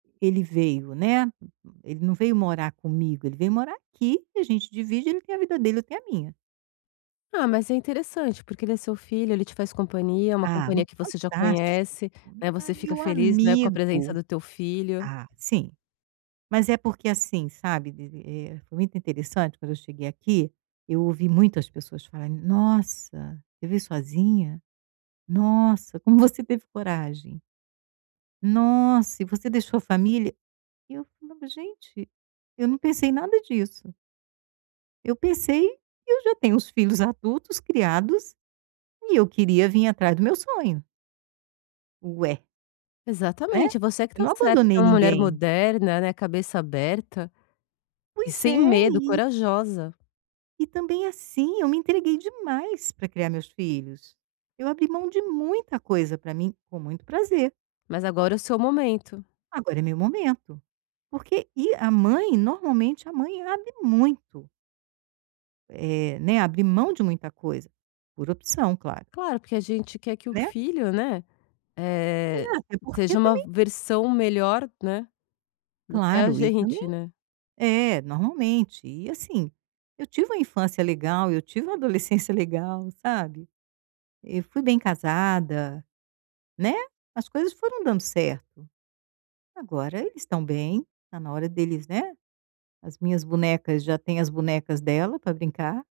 Ele veio, né, ele não veio morar comigo, ele veio morar aqui e a gente divide. Ele tem a vida dele e eu tenho a minha. Ah, mas é interessante porque ele é seu filho, ele te faz companhia, é uma Ah, companhia mu que você já fantástico, conhece, né, ma você fica meu feliz, né, com a presença amigo do teu filho. ah, sim. Mas é porque, assim, sabe, vi vi eh, muito interessante quando eu cheguei aqui, eu ouvi muitas pessoas falarem: "Nossa, você veio sozinha? Nossa, como você teve coragem?". "Nossa e você deixou a família?" Eu falava: "Gente, eu não pensei em nada disso". Eu pensei que eu já tenho os filhos adultos, criados e eu queria vim atrás do meu sonho. Ué. Né. Exatamente, você é que Eu está não certa, é abandonei uma mulher ninguém. moderna, né, cabeça aberta e Pois sem é, medo, e corajosa. E também, assim, eu me entreguei demais para criar meus filhos, eu abri mão de muita coisa para mim com muito prazer. Mas agora é o seu momento. Agora é meu momento, porque e a mãe normalmente a mãe abre muito. É, né, abre mão de muita coisa por opção, claro. Claro, porque a gente quer que o Né? filho, né, E a eh, é porque seja uma também versão melhor, né, do que a Claro e também gente, né. é, normalmente. E, assim, eu tive uma infância legal, eu tive uma adolescência legal, sabe. Eu fui bem casada, né, as coisas foram dando certo. Agora eles estão bem, está na hora deles, né, as minhas bonecas já têm as bonecas dela para brincar